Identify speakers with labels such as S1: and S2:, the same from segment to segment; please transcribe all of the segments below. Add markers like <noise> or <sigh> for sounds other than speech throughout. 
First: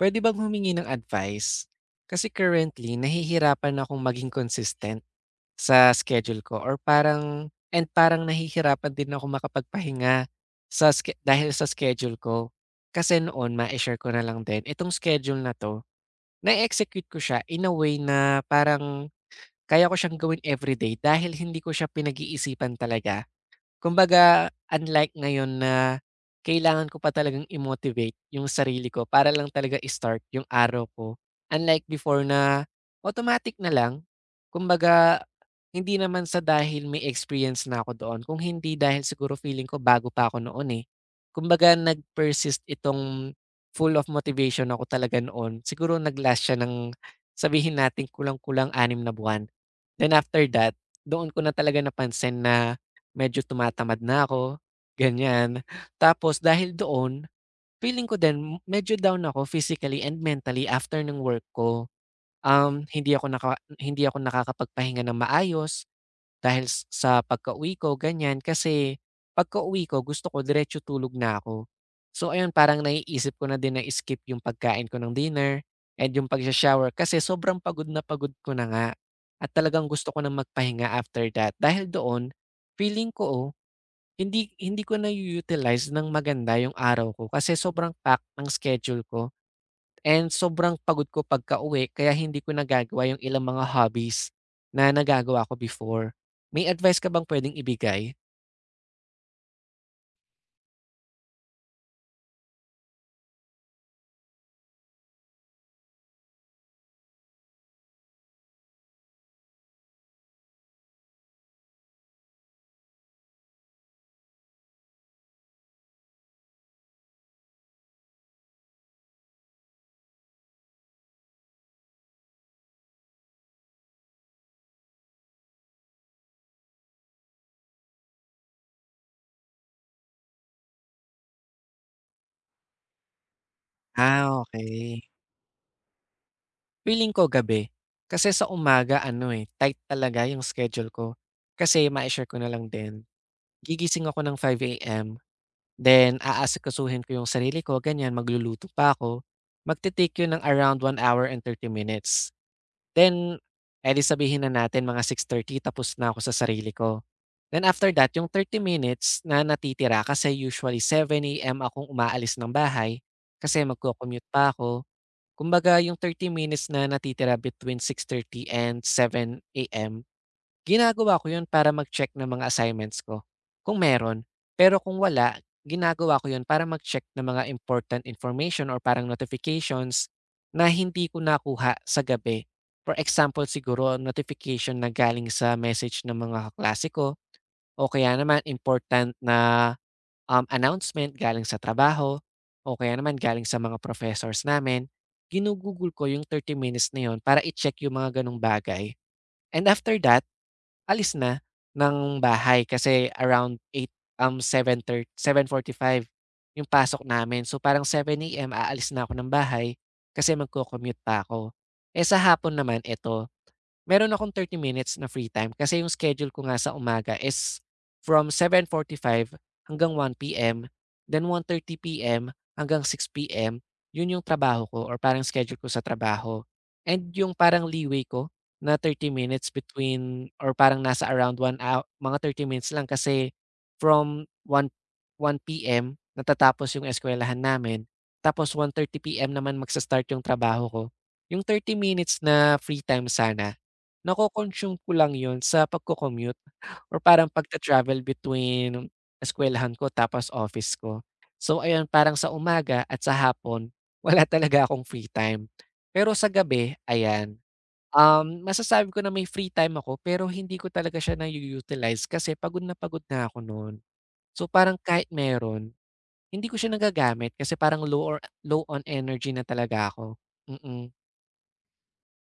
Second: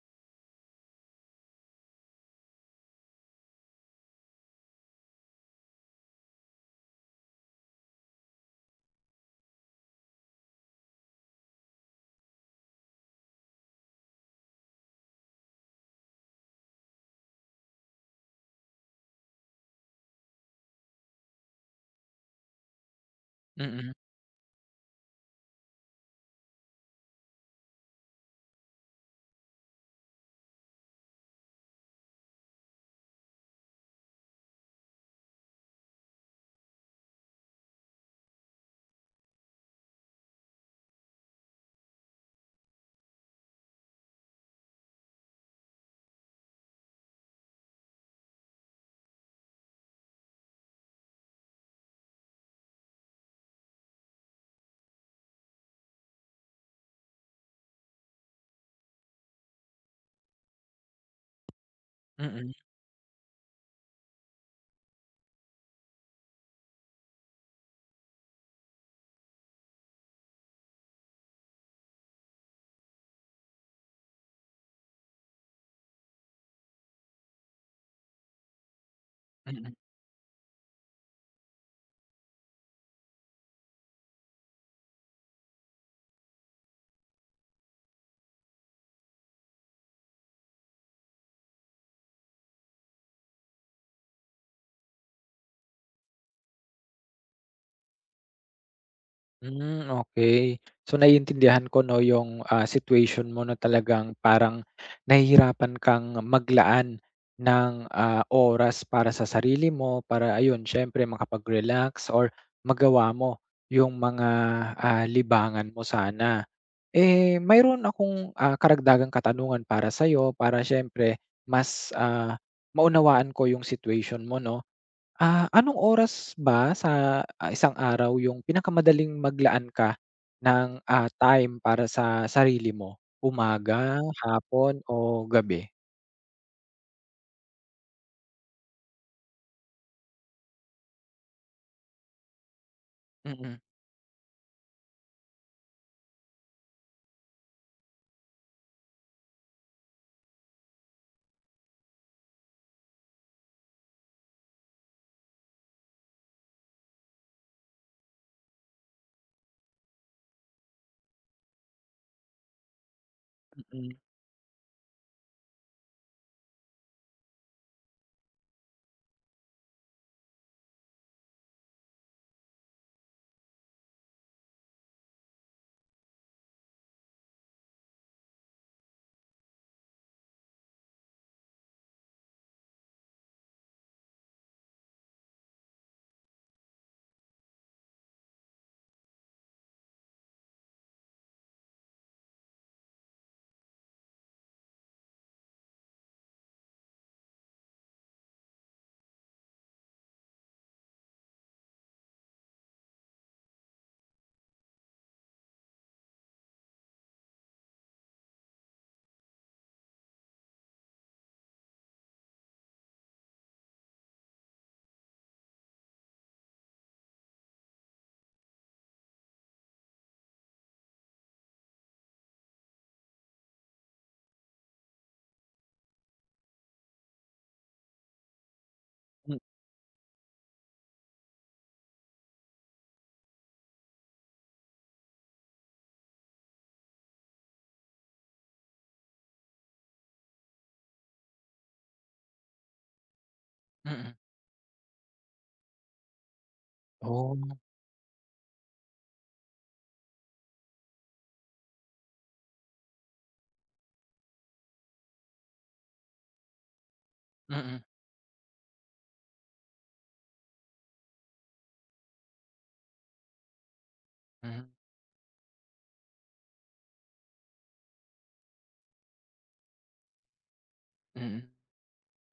S1: Pwede bang humingi ng advice? Kasi currently nahihirapan akong maging consistent sa schedule ko or parang and parang nahihirapan din ako makapagpahinga dahil sa schedule ko. Kasi noon ma-share ko na lang din itong schedule na to, na-execute ko siya in a way na parang kaya ko siyang gawin everyday dahil hindi ko siya pinag-iisipan talaga.
S2: Mm,
S1: Kumbaga, unlike ngayon na kailangan ko pa talagang i-motivate yung sarili ko para lang talaga i-start yung araw ko. Unlike before na automatic na lang. Kumbaga, hindi naman sa dahil may experience na ako doon, kung hindi dahil siguro feeling ko bago pa ako noon eh. Kumbaga, nag-persist itong full of motivation ako talaga noon. Siguro nag-last siya ng sabihin natin kulang-kulang 6 na buwan. Then after that, doon ko na talaga napansin na medyo tumatamad na ako, ganyan. Tapos dahil doon, feeling ko din medyo down ako physically and mentally after ng work ko.
S2: mm,
S1: Um, hindi ako naka Hindi ako nakakapagpahinga ng maayos dahil sa pagkauwi ko, ganyan. Kasi pagkauwi ko, gusto ko diretso tulog na ako. So ayun, parang naiisip ko na din na skip yung pagkain ko ng dinner and yung pagsha-shower kasi sobrang pagod na pagod ko na nga. At
S2: mm.
S1: talagang gusto ko na magpahinga after that. Dahil doon, feeling ko oh, hindi hindi ko na-u-utilize ng maganda yung araw ko kasi sobrang packed ng schedule ko and sobrang pagod ko pagkauwi kaya hindi ko nagagawa yung ilang mga hobbies na nagagawa ko before. May advice ka bang puwedeng ibigay?
S2: Hmm, okey. So, naiintindihan ko 'no, yung, situation mo na talagang parang nahihirapan kang maglaan ng, oras para sa sarili mo, para ayun siyempre makapag-relax or magawa mo yung mga, libangan mo sana. Eh, mayroon akong, karagdagang katanungan para sa'yo para siyempre mas, maunawaan ko yung situation mo 'no. Anong oras ba sa, isang araw yung pinakamadaling maglaan ka ng, time para sa sarili mo? Umaga, hapon
S1: Okay.
S2: o gabi?
S1: Feeling ko gabi. Kasi sa umaga ano, eh, tight talaga yung schedule ko. Kasi mai-share ko na lang din,
S2: Mm,
S1: gigising ako ng 5 AM, then aasikasuhin ko yung sarili ko, ganyan, magluluto pa ako. Magte-take yun ng around 1 hour and 30 minutes. Then, eh, sabihin na natin mga 6:30 tapos na ako sa sarili ko. Then after that, yung 30 minutes na natitira kasi usually 7:00 AM akong umaalis ng bahay kasi
S2: mm,
S1: magco-commute pa ako. Kumbaga yung 30 minutes na natitira between 6:30 and 7:00 AM. Ginagawa ko 'yun para mag-check ng mga assignments ko, kung meron. Pero kung wala, ginagawa ko 'yun para mag-check ng mga important information or parang notifications na hindi ko nakuha sa gabi. For example siguro, notification na galing sa message ng mga kaklase ko o kaya naman important na, announcement galing sa trabaho o kaya naman galing sa mga professors namin, ginugugol ko yung 30 minutes na yun para i-check yung mga gano'ng bagay. And after that, alis na ng bahay kasi around seven seven thirty forty five yung pasok namin. So, parang 7:00 AM aalis na ako ng bahay kasi magco-commute pa ako. Eh, sa hapon naman, eto. Meron akong 30 minutes na free time kasi yung schedule ko nga sa umaga is from 7:45 hanggang 1:00 PM, then 1:30 PM hanggang 6:00 PM, yun yung trabaho ko or parang schedule ko sa trabaho. And yung parang leeway ko na 30
S2: m
S1: minutes between or parang nasa around one hou mga 30 minutes lang kasi from 1 1:00 PM natatapos yung eskwelahan namin, tapos 1:30 PM naman magsa-start yung trabaho ko. Yung 30 minutes na free time sana,
S2: mm.
S1: nako-consume ko lang 'yun sa pagko commute or parang
S2: Oh,
S1: pagta-travel between eskuwelahan ko tapos office ko. So ayun, parang sa umaga at sa hapon <laughs> wala talaga akong free time. Pero sa gabi, ayan,
S2: mm,
S1: masasabi ko na may free time ako pero hindi ko talaga siya na utilize kasi pagod na ako no'n. So
S2: hmm,
S1: parang kahit meron, hindi ko siya nagagamit kasi parang low on energy na talaga ako. Mm.
S2: mm.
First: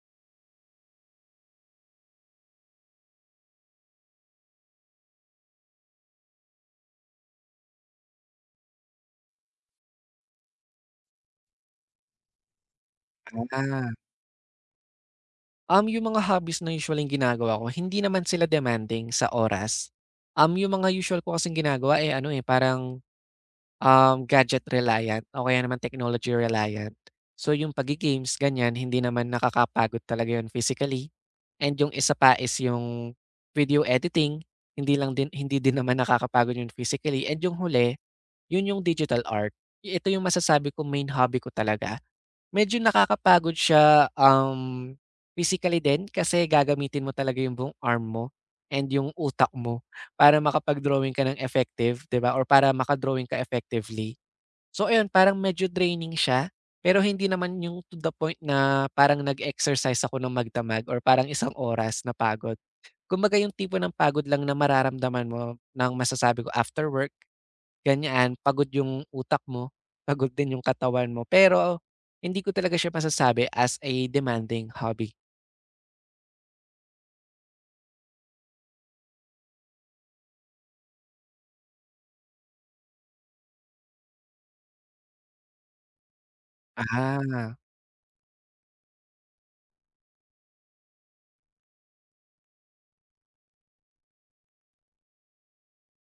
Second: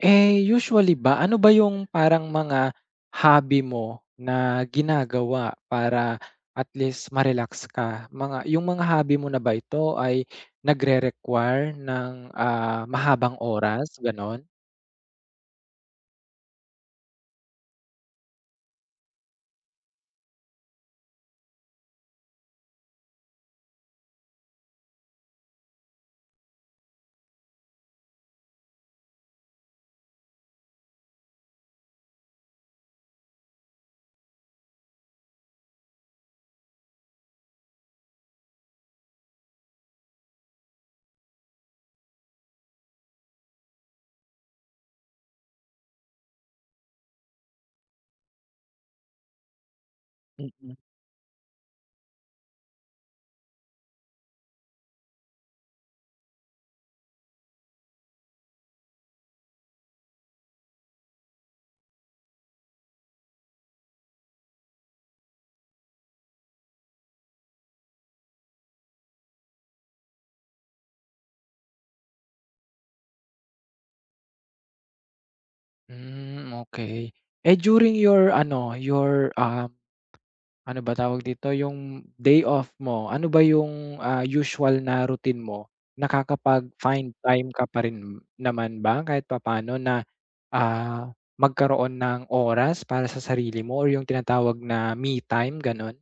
S2: Eh, usually ba ano ba yung parang mga hobby mo na ginagawa para at least ma-relax ka? Mga yung mga hobby mo na ba ito ay nagre-require ng, mahabang
S1: Mm. Ah.
S2: oras, gano'n?
S1: Yung mga hobbies na usually yung ginagawa ko, hindi naman sila demanding sa oras. Yung mga usual ko kasing ginagawa, eh ano eh, parang gadget reliant o kaya naman technology reliant. So yung pagi-games, ganyan, hindi naman nakakapagod talaga yun physically. And yung isa pa is yung video editing, hindi din naman nakakapagod yun physically. And yung huli, yun yung digital art. Ito yung masasabi ko main hobby ko talaga. Medyo nakakapagod siya, physically din kasi gagamitin mo talaga yung buong arm mo and yung utak mo para
S2: Mm.
S1: makapag-drawing ka ng effective, 'di ba, or para makadrawing ka effectively. So ayun, parang medyo draining siya, pero hindi naman yung to the point na parang nag-exercise ako ng magdamag or parang isang oras na pagod. Kumbaga yung tipo ng pagod lang na mararamdaman mo ng masasabi ko after work. Ganyan, pagod yung utak mo, pagod din yung katawan mo. Pero hindi ko talaga siya masasabi as a demanding hobby.
S2: Hmm, okey. Eh, during your ano, your, ano ba tawag dito, yung day off mo, ano ba yung, usual na routine mo? Nakakapag-find time
S1: Ah,
S2: ka pa rin naman ba kahit papaano na, ah, magkaroon ng oras para sa sarili mo or yung tinatawag na me time, gano'n?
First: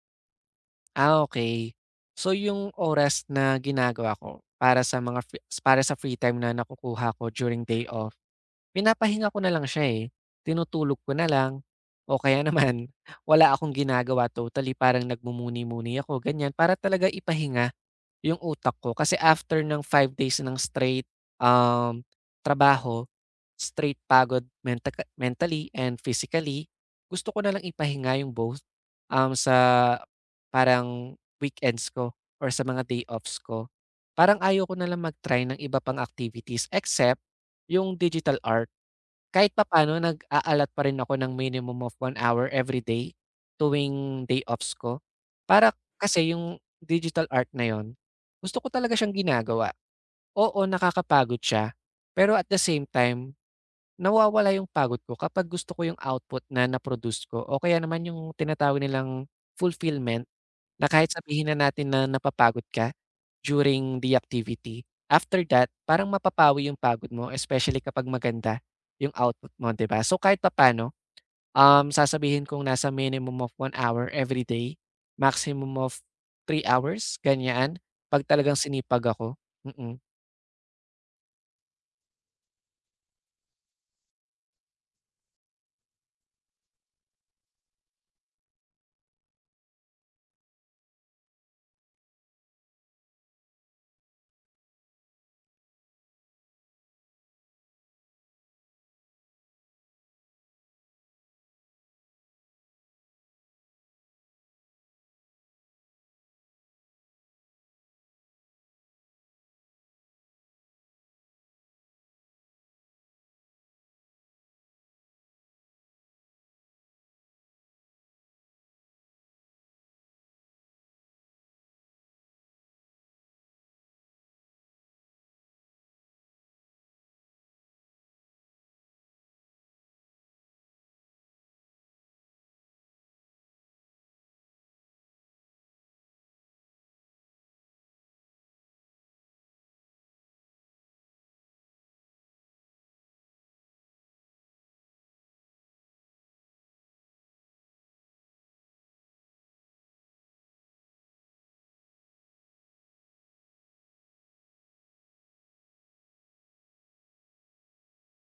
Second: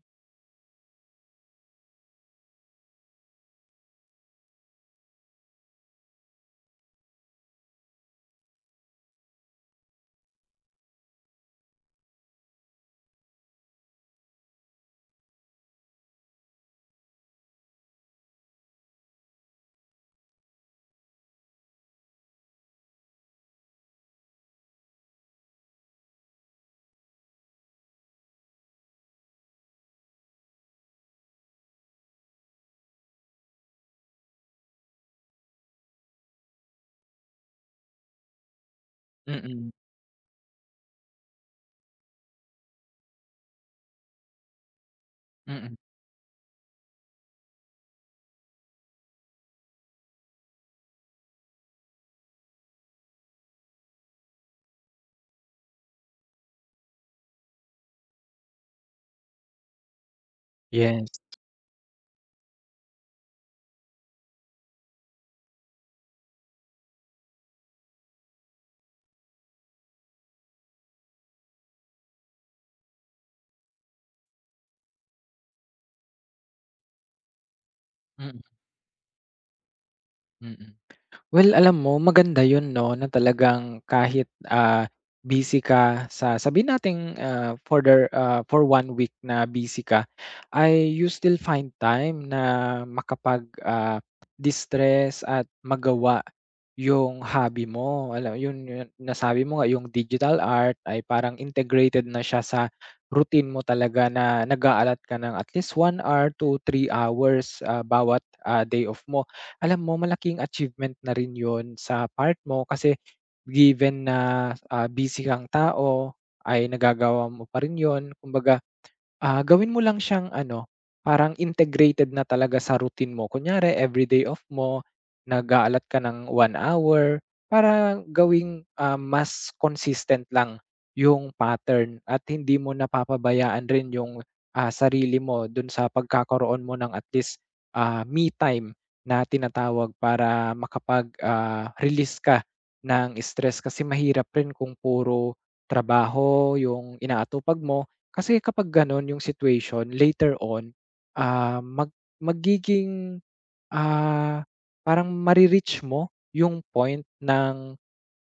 S1: Okey. So yung oras na ginagawa ko para sa free time na nakukuha ko during day off, pinapahinga ko na lang siya, eh. Tinutulog ko na lang o kaya naman <laughs> wala akong ginagawa totally, parang nagmumuni-muni ako, ganyan, para talaga ipahinga yung utak ko kasi after ng 5 days ng straight, um, trabaho, straight pagod mentally and physically, gusto ko nalang ipahinga yung both, sa parang weekends ko or sa mga day offs ko. Parang ayaw ko nalang mag-try ng iba pang activities except yung digital art. Kahit
S2: Mm,
S1: papaano nag-aalat pa rin ako ng minimum of 1 hour every day tuwing day offs ko.
S2: mm.
S1: Para kasi yung digital art na yun, gusto ko talaga siyang ginagawa. Oo, nakakapagod siya, pero at the same time, nawawala yung pagod ko kapag gusto ko yung output na na-produce ko o kaya naman yung tinatawag nilang fulfillment. Na
S2: Yes,
S1: kahit sabihin na natin na napapagod ka during the activity, after that parang mapapawi yung pagod mo especially kapag maganda yung output mo, 'di ba? So, kahit paano sasabihin kong nasa minimum of 1 hour every day maximum of 3 hours, ganyan, 'pag
S2: mm,
S1: talagang sinipag ako. Mm.
S2: mm. Well, alam mo maganda 'yun 'no, na talagang kahit, busy ka sa sabihin nating, for one week na busy ka, ay you still find time na makapag, distress at magawa yung hobby mo. Alam yun, nasabi mo nga yung digital art ay parang integrated na siya sa routine mo talaga na nag a ka ng at least 1 hour to 3 hours, bawat, day off mo. Alam mo, malaking achievement na rin 'yun sa part mo kasi given na, busy kang tao ay nagagawa mo pa rin 'yun. Kumbaga, gawin mo lang siyang ano, parang integrated na talaga sa routine mo. Kunyari everyday off mo, nag-aalat ka ng 1 hour para gawing, mas consistent lang yung pattern at hindi mo napapabayaan rin yung, sarili mo dun sa pagkakaroon mo ng at least, me time na tinatawag para makapag, release ka ng stress kasi mahirap rin kung puro trabaho yung inaatupag mo. Kasi kapag gano'n yung situation later on, ah, mag magiging, ah, parang mare mo yung point ng,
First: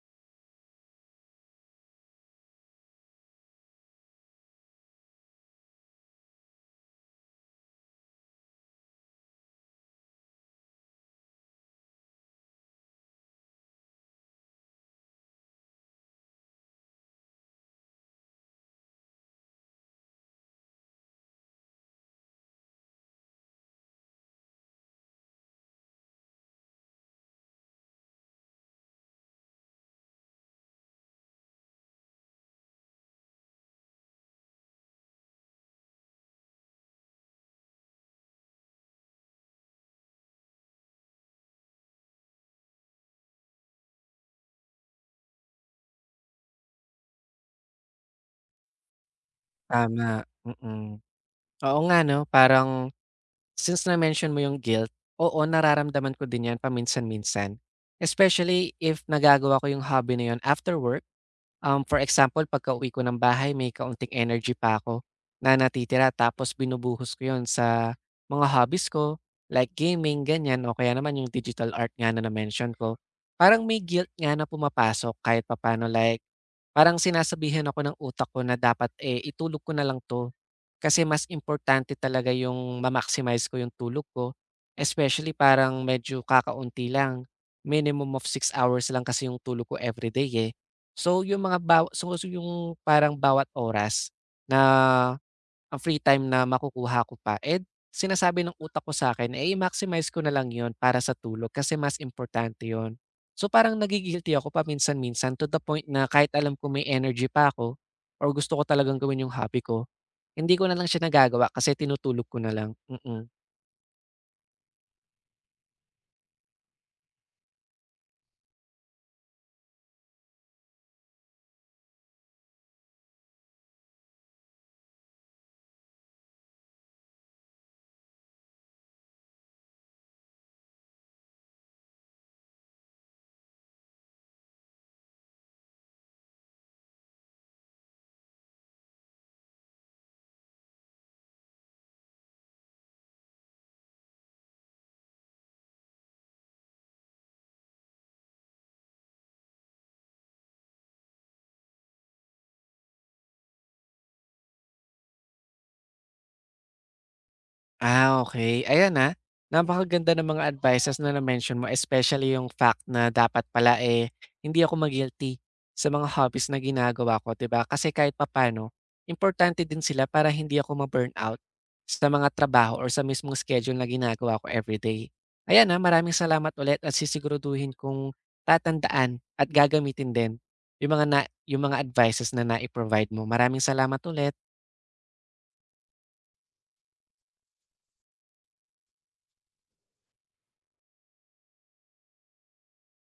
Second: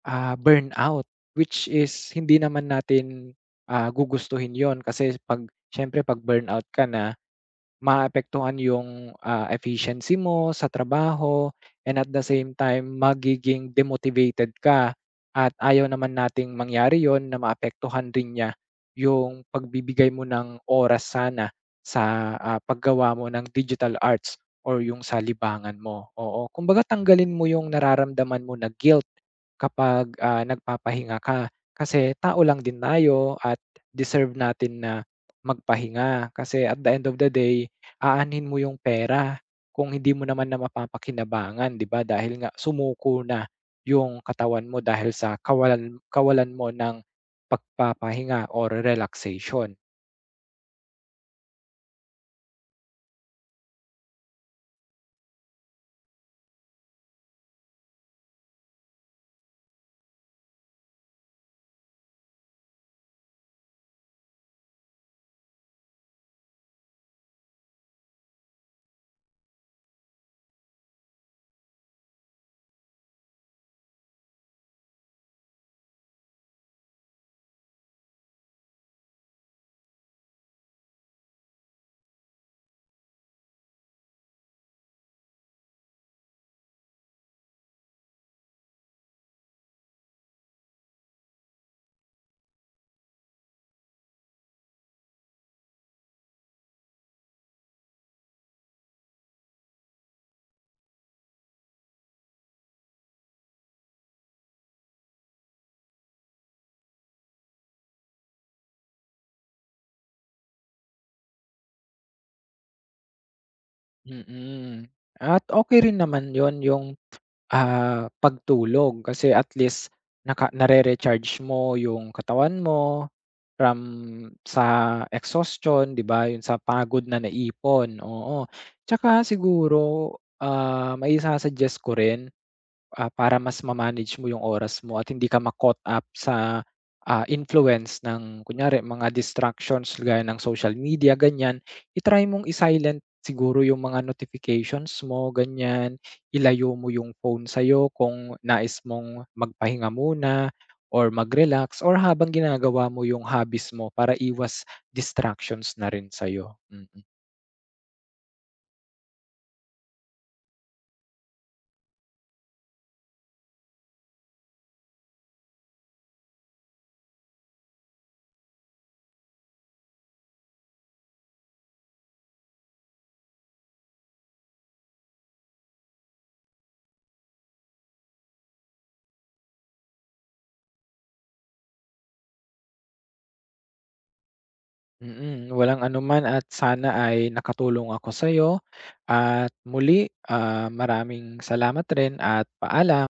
S2: burnout, which is hindi naman natin, gugustuhin yon kasi siyempre 'pag burnout ka na. Maapektuhan yung, efficiency mo sa trabaho, and at the same time magiging demotivated ka at ayaw naman nating mangyari yun na maapektuhan rin niya yung pagbibigay mo ng oras sana sa, paggawa mo ng digital arts or yung sa libangan mo, oo. Kumbaga, tanggalin mo yung nararamdaman mo na guilt kapag, nagpapahinga ka kasi tao lang din tayo at deserve natin na magpahinga kasi at the end of the day, aanhin mo yung pera kung hindi mo naman na mapapakinabangan, 'di ba? Dahil nga sumuko na yung katawan mo dahil sa kawalan kawalan mo ng pagpapahinga or relaxation.
S1: Tama. Mm. Oo nga 'no, parang since na-mention mo yung guilt, oo, nararamdaman ko din 'yan paminsan-minsan. Especially if nagagawa ko yung hobby na 'yun after work. For example, pagkauwi ko ng bahay may kaunting energy pa ako na natitira tapos binubuhos ko 'yon sa mga hobbies ko, like gaming, ganyan o kaya naman yung digital art nga na na-mention ko. Parang may guilt nga na pumapasok kahit papaano, like parang sinasabihan ako ng utak ko na dapat, eh, itulog ko na lang 'to kasi mas importante talaga yung ma-maximize ko yung tulog ko. Especially parang medyo kakaunti lang, minimum of 6 hours lang kasi yung tulog ko everyday, eh. So, yung mga bawa so yung parang bawat oras na ang free time na makukuha ko pa, eh, sinasabi ng utak ko sa'kin na i-maximize ko na lang yun para sa tulog kasi mas importante yun. So, parang nagigilty ako paminsan-minsan to the point na kahit alam ko may energy pa ako or gusto ko talagang gawin yung hobby ko, hindi ko na lang siya nagagawa kasi tinutulog ko na lang, mm. Mm.
S2: Mm. At okey rin naman yon yung, pagtulog kasi at least nare-recharge mo yung katawan mo from sa exhaustion, 'di ba, yun sa pagod na naipon, oo. Tsaka siguro, maisa-suggest ko rin, para mas ma-manage mo yung oras mo at hindi ka ma-caught up sa, influence ng kunyari mga distractions gaya ng social media, ganyan. I-try mong i-silent siguro yung mga notifications mo, ganyan. Ilayo mo yung phone sa'yo kung nais mong magpahinga muna or mag-relax or habang ginagawa mo yung hobbies mo para iwas distractions na rin sa'yo, mm.
S1: Okay. Ayan, na napakaganda ng mga advices na na-mention mo especially yung fact na dapat pala, eh, hindi ako ma-guilty sa mga hobbies na ginagawa ko, 'di ba? Kasi kahit papaano importante din sila para hindi ako ma out sa mga trabaho or sa mismong schedule na ginagawa ko everyday. Ayan, maraming salamat ulit at sisiguraduhin kong tatandaan at gagamitin din yung mga na yung mga advices na nai-provide mo. Maraming salamat ulit.
S2: Mm, walang anuman at sana ay nakatulong ako sa'yo at muli, maraming salamat rin at paalam.